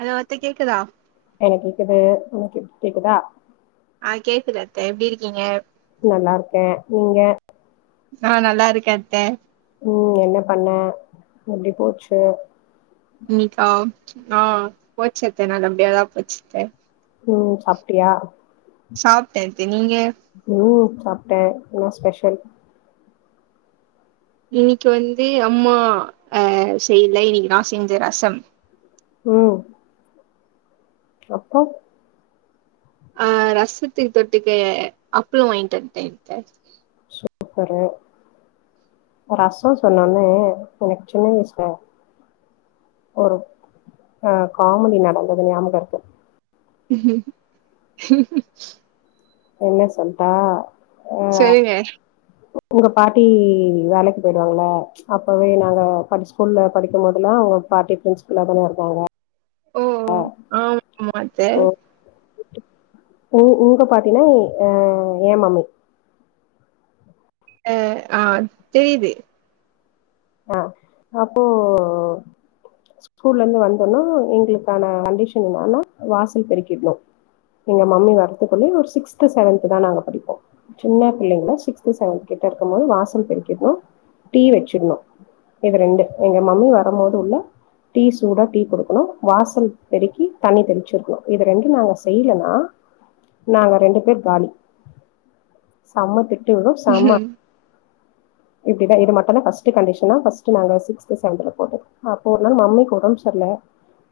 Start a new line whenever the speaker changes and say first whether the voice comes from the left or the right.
right: Hello அத்த கேக்குதா
left: எனக்கு கேக்குது உனக்கு கேக்குதா
right: ஆ கேக்குது அத்த எப்படி இருக்கீங்க
left: நல்லா இருக்கேன் நீங்க
right: நா நல்லா இருக்கேன் அத்த
left: ம் என்ன பண்ண எப்படி போச்சு
right: இன்ணைக்கா ஆ போச்சு அத்த நல்ல படியாதான் போச்சு அத்த
left: ம் சாப்ட்டியா
right: சாப்ட்டே அத்த நீங்க
left: ம் சாப்ட்டே என்னா ஸ்பெஷல்
right: இன்னைக்கு வந்து அம்மா அ செய்ல இன்னைக்கு நான் செஞ்ச ரசம்
left: ம் அப்போ
right: ஆ ரசத்து தொட்டுிக்க அப்பளும் வாங்கிட்டுந்துட்டேன் அத்த
left: சூப்பரு ரசம் சொன்னோனே எனக்கு சின்ன வயசு ஒரு அ காமெடி நடந்தது ஞாபக இருக்கு
right: உ
left: என்ன சொல்ட்டா அ
right: சரிங்க
left: உங்க பாட்டி வேலைக்கு போயிடுவாங்கள அப்பவே நாங்க ஸ்கூல்ல படிக்கும்பதெல்லாம் அவங்க பாட்டி பிரின்ஸ்பில்லா தான இருக்காங்க
right: ஓ ஓ ஆமாமா அத்த
left: ஓ உ உங்க பாத்தீனா அ ஏ மமி
right: அ ஆ தெரியுது
left: அ அப்போ ஸ்கூல்ல இருந்து வந்தோனும் எங்களுக்கான கண்டிஷன் என்னன்னா வாசல் பெருக்கிடணும் எங்க மம்மி வரத்துக்குள்ள ஒரு சிக்ஸ்த் செவன்த் தான் நாங்க படிப்போம் சின்ன பிள்ளைங்களை சிக்ஸ்த் செவன்த் இருக்கும் போது வாசல் பெரூக்கிடணு டீ வச்சிடணு இது ரெண்டு எங்க மம்மி வரும்போது உள்ள டீ சூடா டீ குடுக்கணும் வாசல் பெருக்கி தண்ணி தெளிச்சிருக்கணும் இது ரெண்டும் நாங்க செய்யலன்னா நாங்க ரெண்டு பேர் காலி செம்ம தி திட்டு விழும் செம இப்படிதான் இது மட்டு தா ஃபஸ்ட் ஃபர்ஸ்ட் டு கண்டிஷன ஃபர்ஸ்ட் நாங்க சிக்சுத் செவன்த் ல போட்டது அப்ப ஒரு நாள் மம்மிகி உடம்பு சரியில்ல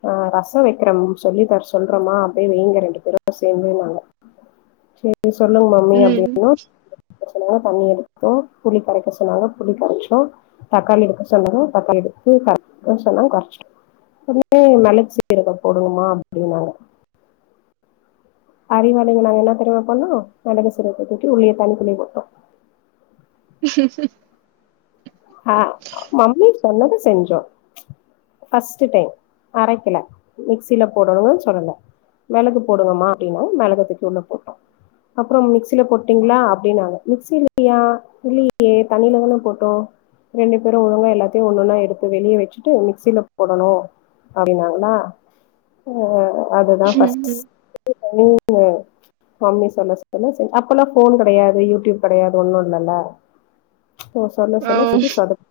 left: ஆ ரசம் வைக்கிறோம்னு சொல்லி தர் சொல்றோமா அப்படியே வைங்க ரெண்டு பேரும் சேர்ந்து நாங்க சரி சொல்லுங்க மமி
right: ம் ம்
left: அப்டின்னு சொன்னாங்க தண்ணி எடுத்தோம் புளி கரைக்க சொன்னாங்க புளி கரைச்சோம் தக்காளி எடுக்க சொன்னதும் தக்காளி எடுத்து கரைச்சுடு சொன்னாங்க கறைச்சிடோம் மே மிளகு சீரகம் போடுங்கமா அப்டின்னாங்க அறிவாளிங்க நாங்க என்னா தெரிமா பண்ணோம் மிளகு சீரகத்தை தூக்கி உள்ளே தண்ணிகுள்ளயே போட்டோ சொன்னது செஞ்சோ ஃபஸ்டு டைம் அரைக்கல மிக்சில போடணும்னு சொல்லல மிளகு போடுங்கமா அப்டின்னாங்க மிளக தூக்கி உள்ள போட்டோம் அப்புறம் மிக்சில போட்டீங்களா அப்டின்னாங்க மிக்சிலயா இல்லையே தண்ணியில தான போட்டோ ரெண்டு பேரும் ஒழுங்கா எல்லாத்தையும் ஒண்ணுன்னா எடுத்து வெளியே வெச்சுட்டு மிக்சில போடணும் அப்டின்னாங்களா ஆ அதுதான் [unintelligible] நீங்க மம்மி சொல்ல சொல்ல அப்பல்லாம் போன் கடையாது யூடியூப் கடையாது ஒண்ணு இல்லல்ல ஓ சொல்ல
right: ஆ
left: சொல்ல செஞ்சி சொதப்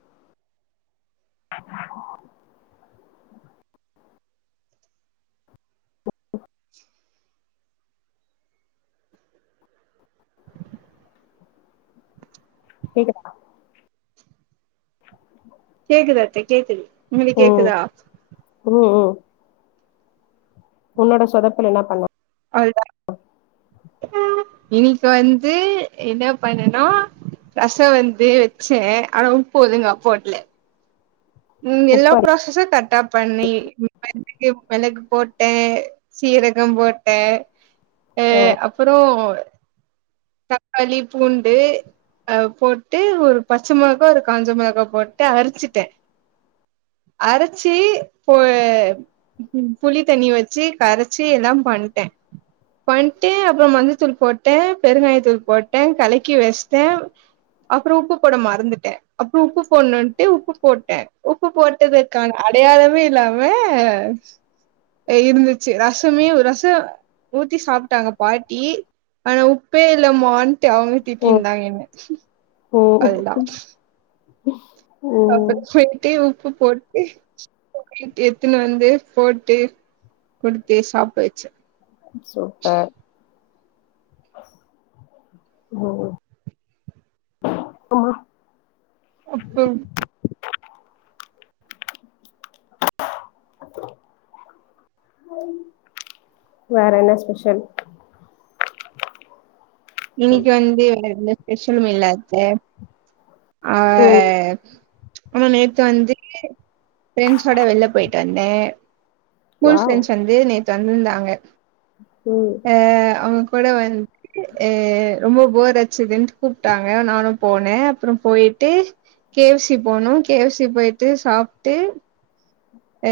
left: கேக்குதா
right: கேக்குது அத்தே கேக்குது உங்களுக்கு
left: ஒ
right: கேக்குதா
left: உ ஒ உன்னோட சொதப்பல் என்னா பண்ண
right: அவுள்தா இன்னைக்கு வந்து என்ன பண்ணனா ரசம் வந்து வச்சே ஆனா உப்பு ஒழுங்கா போட்ல ம் எல்லா
left: உப்பு அடி
right: பிராசசூம் கரெ க்ட்டா பண்ணி மிளகு மிளகு போட்டே சீரகம் போட்டே டே
left: ஆ
right: அப்புறோ தக்காளி பூண்டு அ போட்டு ஒரு பச்ச மிளகா ஒரு காஞ்ச மிளகா போட்டு அரிச்சுட்டேன் அரைச்சு போ புளி தண்ணி வச்சு கரைச்சி எல்லா பண்டே பண்ட்டு அப்புறொ மஞ்சத்தூள் போட்டே பெருங்காயத்தூள் போட்டே கலக்கி வச்சிட்டே அப்புற உப்பு போட மறந்துட்டே அப்புற உப்பு போட்னுன்ட்டு உப்பு போட்டே உப்பு போட்டதுக்கான அடையாளமே இல்லாம இருந்துச்சு ரசமே ரசம் ஊத்தி சாப்டாங்க பாட்டி ஆனா உப் பபே இல்லமான்ட்டு அவங்க திட்டின்தாங்க என்ன
left: ஓ
right: அப்ப செரிட்டே உப்பு போட் எத்துன்னு வந்து போட்டு குடுத்தே சாப்ட வச்சே
left: சூப்பர் ஓ அம்மா
right: அப்பம்
left: வேற என்ன ஸ்பெஷல்
right: இன்னைக்கு வந்து வேர எதுமே ஸ்பெஷலும் இல்ல அத்த ஆ
left: ம்
right: அ ஆனா நேத்து வந்து ஃபிரெண்ட்ஸோட வெள்ல போயிட்டு வந்தே ஸ்கூல்
left: வாவ்
right: ஃப்ரெண்ட்ஸ் வந்து நேத்து வந்திருந்தாங்க
left: ம்
right: அ அவுங் கூட வந்து அ ரொம்ப போர் அச்சுதுன்ட்டு கூப்பிட்டாங்க நானும் போனே அப்புறம் போயிட்டு கே எஃப் சி போனோ கே எஃப் சி போயிட்டு சாப்ட்டு அ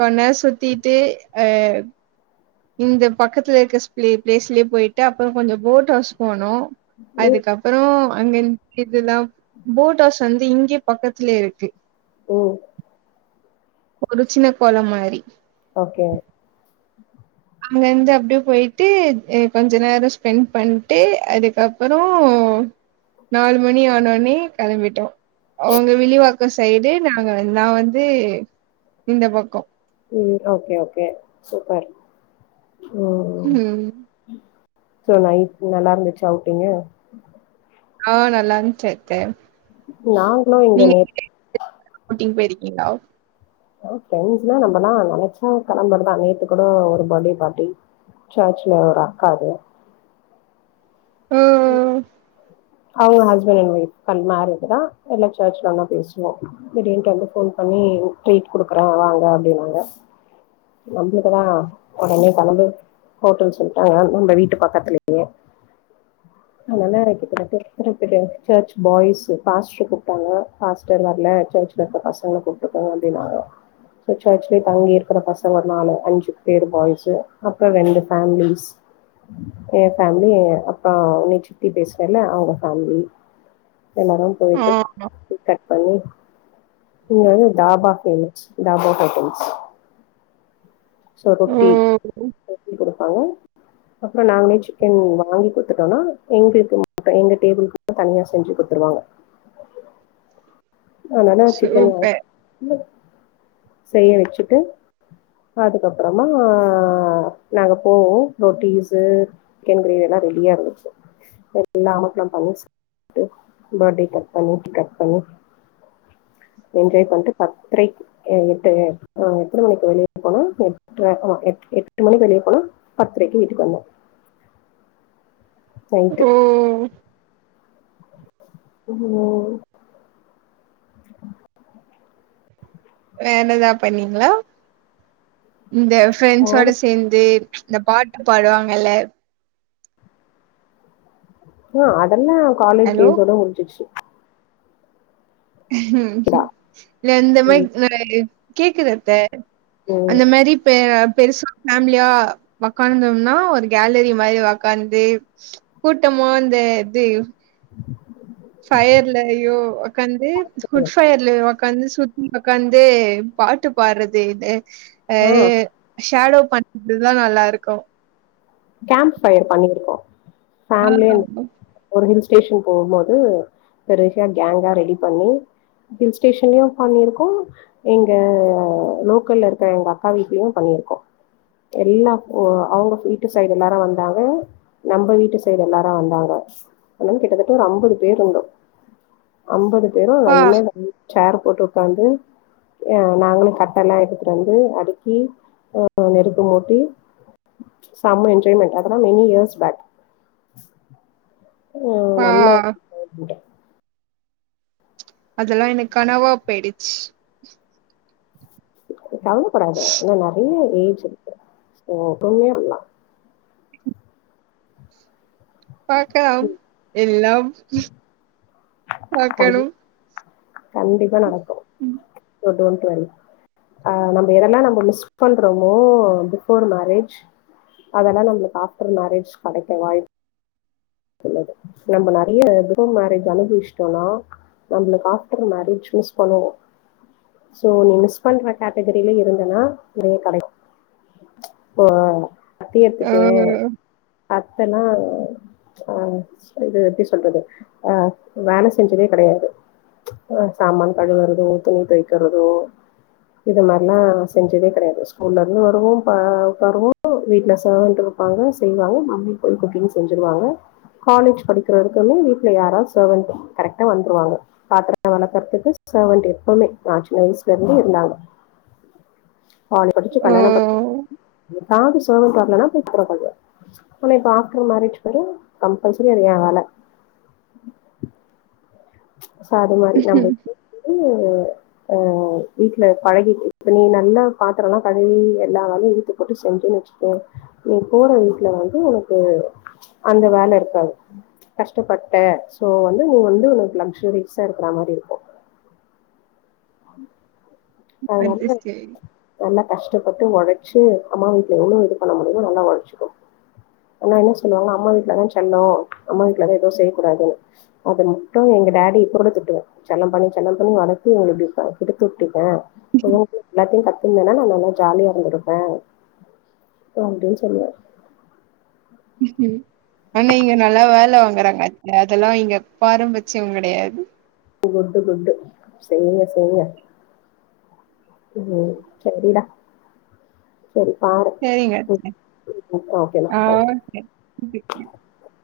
right: கொன்னேரோ சுத்திட்டு அ இந்த பக்கத்துல இருக்க ஸ்பளே பிளாஸ்லேயே போயிட்டு அப்புறம் கொஞ்சம் போட் ஹவுஸ் போனோ
left: ம்
right: அதுக்கப்புறம் அங்க இதுல்லாம் போட் ஹவுஸ் வந்து இங்கே பக்கத்துலயே இருக்கு.
left: ஓ
right: ஒரு சின்ன கொள மாரி
left: ஓகே
right: இங்க இருந்து அப்டியே போயிட்டு எ கொஞ்ச நேரோ ஸ்பெண்ட் பண்ணிட்டு அதுக்கப்புறோ நாலு மணி ஆனோனே கிளம்பிட்டோ அவங்க வில்லிவாக்கம் சைடு நாங்க நா வந்து இந்த பக்கொ
left: ம் ஓகே ஓகே சூப்பர்
right: ம்
left: சோ நைட் நல்லா இருந்துச்சு அவுட்டிங்க்
right: ஆ நல்லா இருந்துச்சு அத்த.
left: நாங்களு இங்க நே
right: அவுட்டிங் போயிருக்கீங்ளா
left: ப்ரண்ட்ஸ் எலாம் நம்மல்லாம் நினைச்சா கிளம்படுத நேத்து கூட ஒரு பர்த்டே பார்ட்டி [inaudible] சர்ச் லே ஒரு அக்கா அது.
right: ம் ம்
left: அவங்க ஹஸ்பண்ட் அண்ட் ஒயஃப் க மேரேஜ் தான் எல்லா சர்ல ஒா பேசுவோம் இப்படின்ட்டு வந்து போன் பண்ணி ட்ரீட் குடுக்குற வாங்க அப்படின்னாங்க. நம்பலக்கதா உடனே கலம்பு. ஹோட்டல் சொல்ட்டாங்க நம்ம வீட்டு பக்கத்துலயே [inaudible] ரிய சர்ச் பாய்ஸ் பாஸ்டர் கூப்ட்டாங்க பாஸ்டர் வரல சர்ச்ல இருக்க பசங்கள கூப்ட்டாங்க. [unintelligible] [inaudible] சர்ச் லே தங்கி இருக்கிற பசங்க ஒரு நாலு அஞ்சு பேர் பாய்ஸ் அப்புறம் ரெண்டு ஃபேமிலிஸ். எ ஃபேமிலி அப்புறம் உன்னை சித்தி பேசுவன்ல அவங்க. ஃபேமிலி எல்லாரும்
right: ஆ
left: போயிட்டு கட் பண்ணி. இங்க வந்து தாபா ஃபேமஸ் தாபா ஹோட்டல்ஸ்.
right: ஓ
left: சொதபி கொடுப்பாங்க. அப்புறம் நாங்களே சிக்கன் வாங்கி கொடுத்துட்டோனா எங்களுக்கு மட்டும் எங்க டேபிளுக்கு தனியா செஞ்சு கொடுத்துருவாங்க. ஆனானா சிக்கன்
right: சூப்பர்
left: செய்ய வச்சுட்டு. அதுக்கப்புறமா நாங்க போவோ ரொட்டீஸ சிக்கன் கிரேவிய எல்லா ரெடியா. [unintelligible] எல்லா அமக்கல்லா பண்ணிட்டு பர்த்டே கட் பண்ணி கட் பண்ணி [inaudible] என்ஜாய் பண்ட்டு பத்திர எட்டு எத்தனை மணிக்கு வெளிய. போன எட்டு மணி வெளிய போனா பத்திரக்கு வீட்டுக்கு வந்தோம்.
right: ஓ ஓ
left: ம்
right: வேற ஏதாவது பண்ணீங்களா இந்த ஃபிரெண்ட்ஸ் ஓட
left: வேற
right: சேர்ந்து. இந்த பாட்டு பாடுவாங்கல்ல.
left: ஆ அதெல்லா காலேஜ்
right: ஹலோ
left: டேஸோட முடிஞ்சிச்சு.
right: இஅந்த
left: ம்
right: மாதிரி ந கேக்குது அத்த
left: ம்.
right: அந்த மாரிப்ப. பெருசு ஃபேமிலியா உ்கார்ந்தோம்னா ஒரு கேலரி மாதிரி உ்கார்ந்து கூட்டம். ஆமா அந்த இது. உக்காந்து குட்ஃயர்ல உக்காந்து சுற்றி உக்காந்து பாட்டு பாடுறது இது அ
left: ஆ
right: ஷேடோ பண்றதுதான் நல்லா இருக்கும்.
left: கேம்ப் ஃபயர் பண்ணிருக்கோ
right: ஆ
left: ஃபேமிலி ஒரு ஹில்ஸ். ஸ்டேஷன் போம் போது பெருசா கேங்கா ரெடி பண்ணி. ஹில் ஸ்டேஷன்லயும் பண்ணிருக்கோ இங்க லோக்கல்ல இருக்க எங்க அக்கா வீட்லயும் பண்ணி ருக்கோம் எல்லா ஒ அவங்க வீட்டு சைடு எல்லாரு வந்தாங்க நம்ப வீட்டு சைடு எல்லாரு வந்தாங்க அதனால கிட்டத்தட்ட ஒரு அம்பது பேரு இருந்தோ அம்பது பேரும்
right: அப்பா
left: [unintelligible] சேர் போட்டு உக்காந்து ஆ நாங்களும் கட்டலா எடுத்துட்டு வந்து அடுக்கி ஆ நெருப்பு மூட்டி செம்ம என்ஜாய்மெண்ட் அதலா மெனி இயர்ஸ் பேக் ம்
right: பா
left: நல்ல ஒரு என்ஜாய்மெண்ட்
right: அதெல்லா எனக்கனவா போயிடுச்சு
left: கவலப்படாத இனும் நெறைய ஏஜ் இருக்கு சோ [inaudible]
right: பாக்கலாம் எல்லாம்
left: கண்
right: பாக்கணும்
left: கண்டிப்பா நடக்கு
right: ம்
left: யூ டோண்ட் ஒரி ஆ நம்ப எதெல்லா நம்ம மிஸ் பண்றோமோ பிஃபோர் மேரேஜ் அதெல்லா நம்பளுக்கு ஆஃப்டர் மேரேஜ் கெடைக்க வாய்ப் புள்ளது நம்ப நெறைய பிஃபோர் மேரேஜ் அனுபவிச்சிட்டோனா நம்பளுக்கு ஆஃப்டர் மேரேஜ் மிஸ் பண்ணுவோ சோ நீ மிஸ் பண்ற கேட்டகிரில இருந்தனா நிறைய கெடைக்கு ம்ச் ஆ அத்தைய
right: ஓ
left: எடுத்துக்கோயே அத்தனா ஆ இது எப்படி சொல்றது ஆ வேல செஞ்சதே கெடையாது ஆ சாமான் கழுவரது துணி தைக்கறதோ இது மாதிரிலா செஞ்சதே கெடையாது ஸ்கூல்ல இருந்து வருவோம் பா உக்காருவோம் வீட்டு்ல சான்ரு இருப்பாங்க செய்வாங்க மம்மி கொழுக்கட்டையும் செஞ்சுருவாங்க காலேஜ் படிக்கிறதுக்குமே வீட்டுல யாராது சர்வன் கரெக்டா வந்துருவாங்க பாத்திர வெளக்கறதுக்கு கு சர்வண்ட் எப்பவுமே நா சின்ன வயசலிருந்துே இருந்தாங்க காலை படிச்சு
right: ஓ
left: கல்யாணம் பண்ண ஏதாவது செர்வண்ட் வரலனா கூப்டாராத இப்ப ஆஃப்டர் மேரேஜ் பாரு கம்பல்சரி அது யே வேல சரி மாரி நம்மள கூப்ட்டுட்டு ஆ வீட்ல பழகி இப்ப நீ நல்லா பாத்திரலா கழுவி எல்லா வேலயு இழுத்து போட்டு செஞ் ச்சேன் வசிக்கோ நீ போற வீட்ல வந்து உனக்கு அந்த வேல இருக்காது கஷ்டப்பட்ட சோ வந்து நீ வந்து உனக் லக்ஷ்ரீக்ஸா இருக்கற மாதிரி இருக்கும்
right: அது
left: அதுனால
right: சரி.
left: நல்ல கஷ்டப்பட்டு ஒழச்சி அம்மா வீட்ல எவ்ளோ இது பண்ண முடியுமோ நல்லா ஒழச்சுக்கோ ஆனா என்ன சொல்லுவாங்க அம்மா வீட்டுலதா செல்லம் அம்மா வீட்டு்லதா எதும் செய்யக்கூடாது அது மட்டும் எங்க டாடி இப்ப கூட திட்டுவே செல்லம் பண்ணி செல்லம் பண்ணி வளத்து எங்கள இப்டி கெடுத்துவிட்டீங்க அவங்க எல்லாத்தையு கத்துருந்தேன்னா நா நல்லா ஜாலியா இருந்திருப்பே அப்டினு சொல்லுவே
right: எலா வாங்கறாங்க அதெல்லா இங்க பாரம்பச்சம் கிடையாது
left: குட்டு குட்டு செய்ங்க செய்ங்க உம் சரிடா சரி பாரு
right: சரிங்க அத்த.
left: உம் ஓகே டா
right: ஆ
left: பாய்
right: [unintelligible]